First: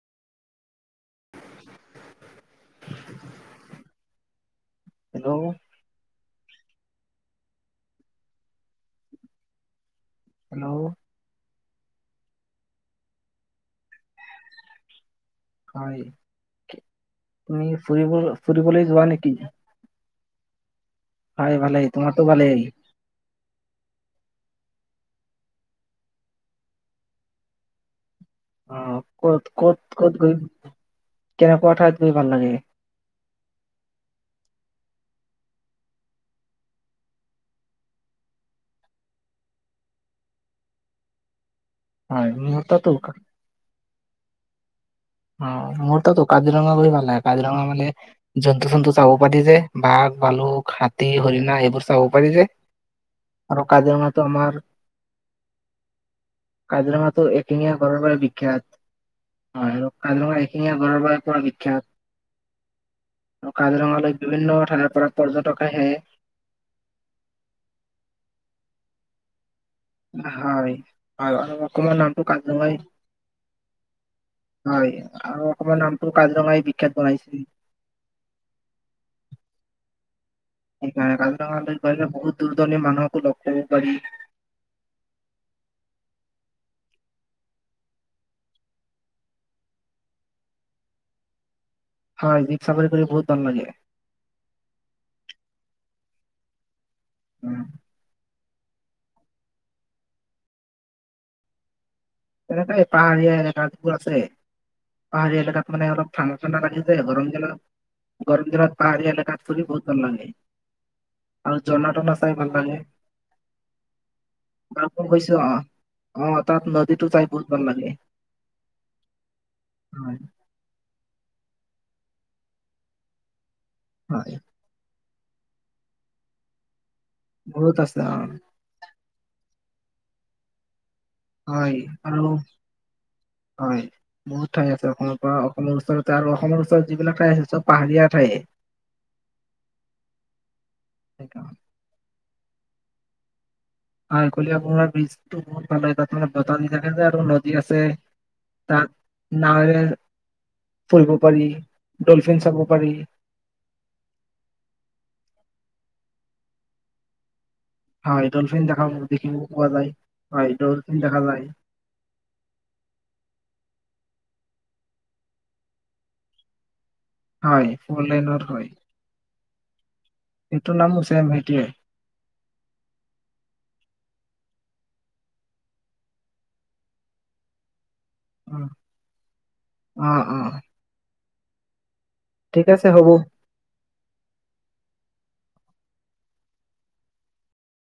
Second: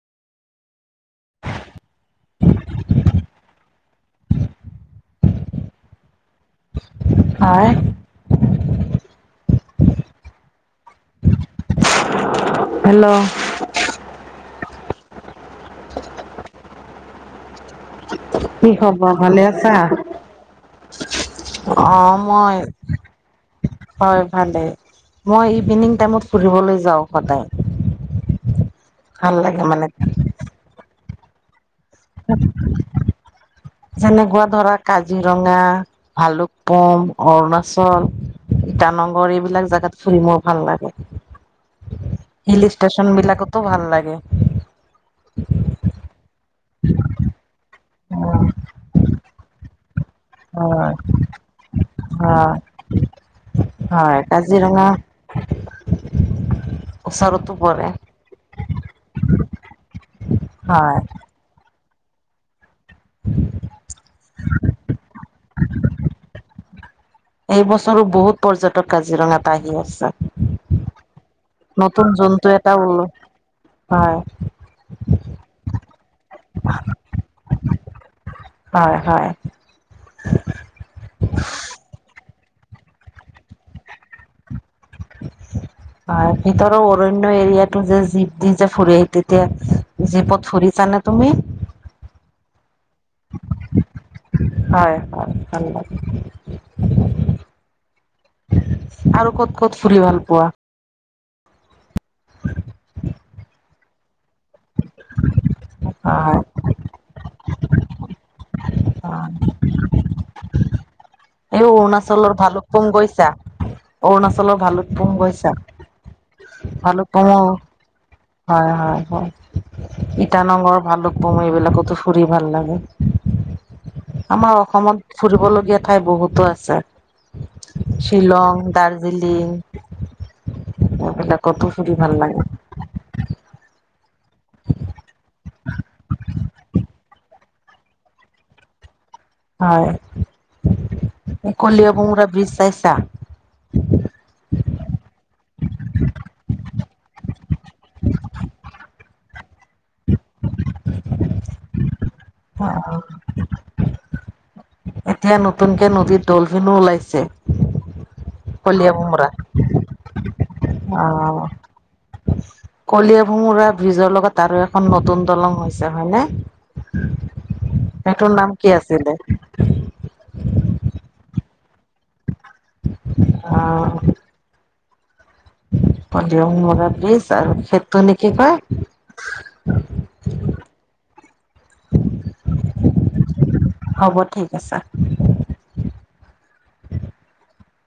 [inaudible] Hello হয় hello hello হয়, তুমি? ফুৰিবলৈ কি ফুৰিবলৈ যোৱা খবৰ নেকি? ভালে আছা? হয় ভালেই অ তোমাৰতো মই ভালেই হয় ভালেই মই ইভিনিং টাইমত ফুৰিবলৈ যাওঁ সদায় অ ভাল ক'ত লাগে ক'ত মানে। ক'ত গৈ কেনেকুৱা ঠাইত গৈ ভাল লাগে? যেনেকুৱা ধৰা কাজ কাজিৰঙা, ভালুকপুম, অৰুণাচল, ইটানগৰ ইবিলাক জাগাত ফুৰি মোৰ ভাল লাগে। হয় মোৰ হিল তাতো ষ্টেচন বিলাকতো ভাল লাগে। অ' মোৰ টো [unintelligible] কাজিৰঙা গৈ ভাল লাগে, কাজিৰঙা মানে জন্তু জন্তু চাব পাৰি যে [inaudible] বালুক হয়। হাতী হৰিণা এইবোৰ চাব পাৰি যে হয়, আৰু হয় কাজিৰঙাটো আমাৰ কাজিৰঙা কাজিৰঙাটো ওচৰতো একটিঙীয়া পৰে ঘৰৰ পৰা বিখ্যাত হয় [unintelligible] আৰু কাজিৰঙালৈ বিভিন্ন ঠাইৰ পৰা পৰ্যটক আহে এই বছৰো বহুত পৰ্যটক কাজিৰঙাত, আহি আছে। হয় হয় আৰু অকমান নতুন নামটো জন্তু এটা কাজিৰঙাই ওল হয় হয় আৰু অকমান নামটো কাজিৰঙাই বিখ্যাত বনাইছে হয় হয়। সেইকাৰণে কাজিৰঙালৈ গ'লে বহুত দূৰ দৰণি মানুহকো লগ পাব পাৰি। হয় ভিতৰৰ অৰণ্য এৰিয়াটো যে জীপ দি যে ফুৰে তেতিয়া জীপত ফুৰিছানে তুমি? [unintelligible] চাফাৰী কৰি বহুত ভাল লাগে হয় [inaudible] উম! আৰু ক'ত ক'ত ফুৰি ভাল পোৱা? তেনেকৈ পাহাৰীয়া এলেকাত পোৰা আছে, পাহাৰীয়া এলেকা মানে অলপ ঠাণ্ডা হয় ঠাণ্ডা লাগি যায় গৰম দিনত গৰম দিনত পাহাৰীয়া হয় এলেকাত ফুৰি বওত বাল লাগে আৰু এই ঝৰ্ণা তৰ্ণা চাই অৰুণাচলৰ ভাল লাগে ভালুকপুং গৈছা? অৰুণাচলৰ ভৈৰৱকুণ্ড ভালুকপুং গৈছো গৈছা অ অ তাত নদীটো ভালুক চাই বহুত বাল লাগে। হয় হয় হয় হয় ইটানগৰ ভালুক বম এইবিলাকতো ফুৰি ভাল লাগে, হয় আমাৰ অসমত ফুৰিবলগীয়া ঠাই বহুতো আছে। বহুত আছে অ শ্বিলং, দাৰ্জিলিং। এইবিলাকতো হয় ফুৰি ভাল আৰু লাগে। হয় বহুত ঠাই আছে অসমত বা অসমৰ ওচৰতে আৰু অসমৰ যিবিলাক ঠাই আছে চব পাহাৰীয়া ঠাইয়ে, হয়, কলীয়া বুমুৰা ব্ৰীজ পেইছা, আঃ কলীয়াভোমোৰা বীজ টো বহুত ভাল লাগে তাত মানে বতাহ দি থাকে যে আৰু নদী আছে তাত নাৱেৰে ফুৰিব পাৰি। ডলফিন চাব অ পাৰি এতিয়া নতুনকে নদীত ডলফিনো ওলাইছে। হয় ডলফিন দেখাম কলিয়া ভোমোৰা দেখিব পোৱা যায়। হয় ডলফিন দেখা অ' যায় কলীয়াভোমোৰা বীজৰ লগত তাৰো এখন নতুন দলং হৈছে হয়নে, হয় ফ'ৰ সেইটোৰ নাম কি আছিলে ত [inaudible] সেইটোৰ নাম হৈছে ভেটিয়ে, আঃ কলীয়াভোমোৰা বীজ আৰু খেত তুমি কি কয়? অ অ অ ঠিক আছে হ'ব হ'ব ঠিক আছে।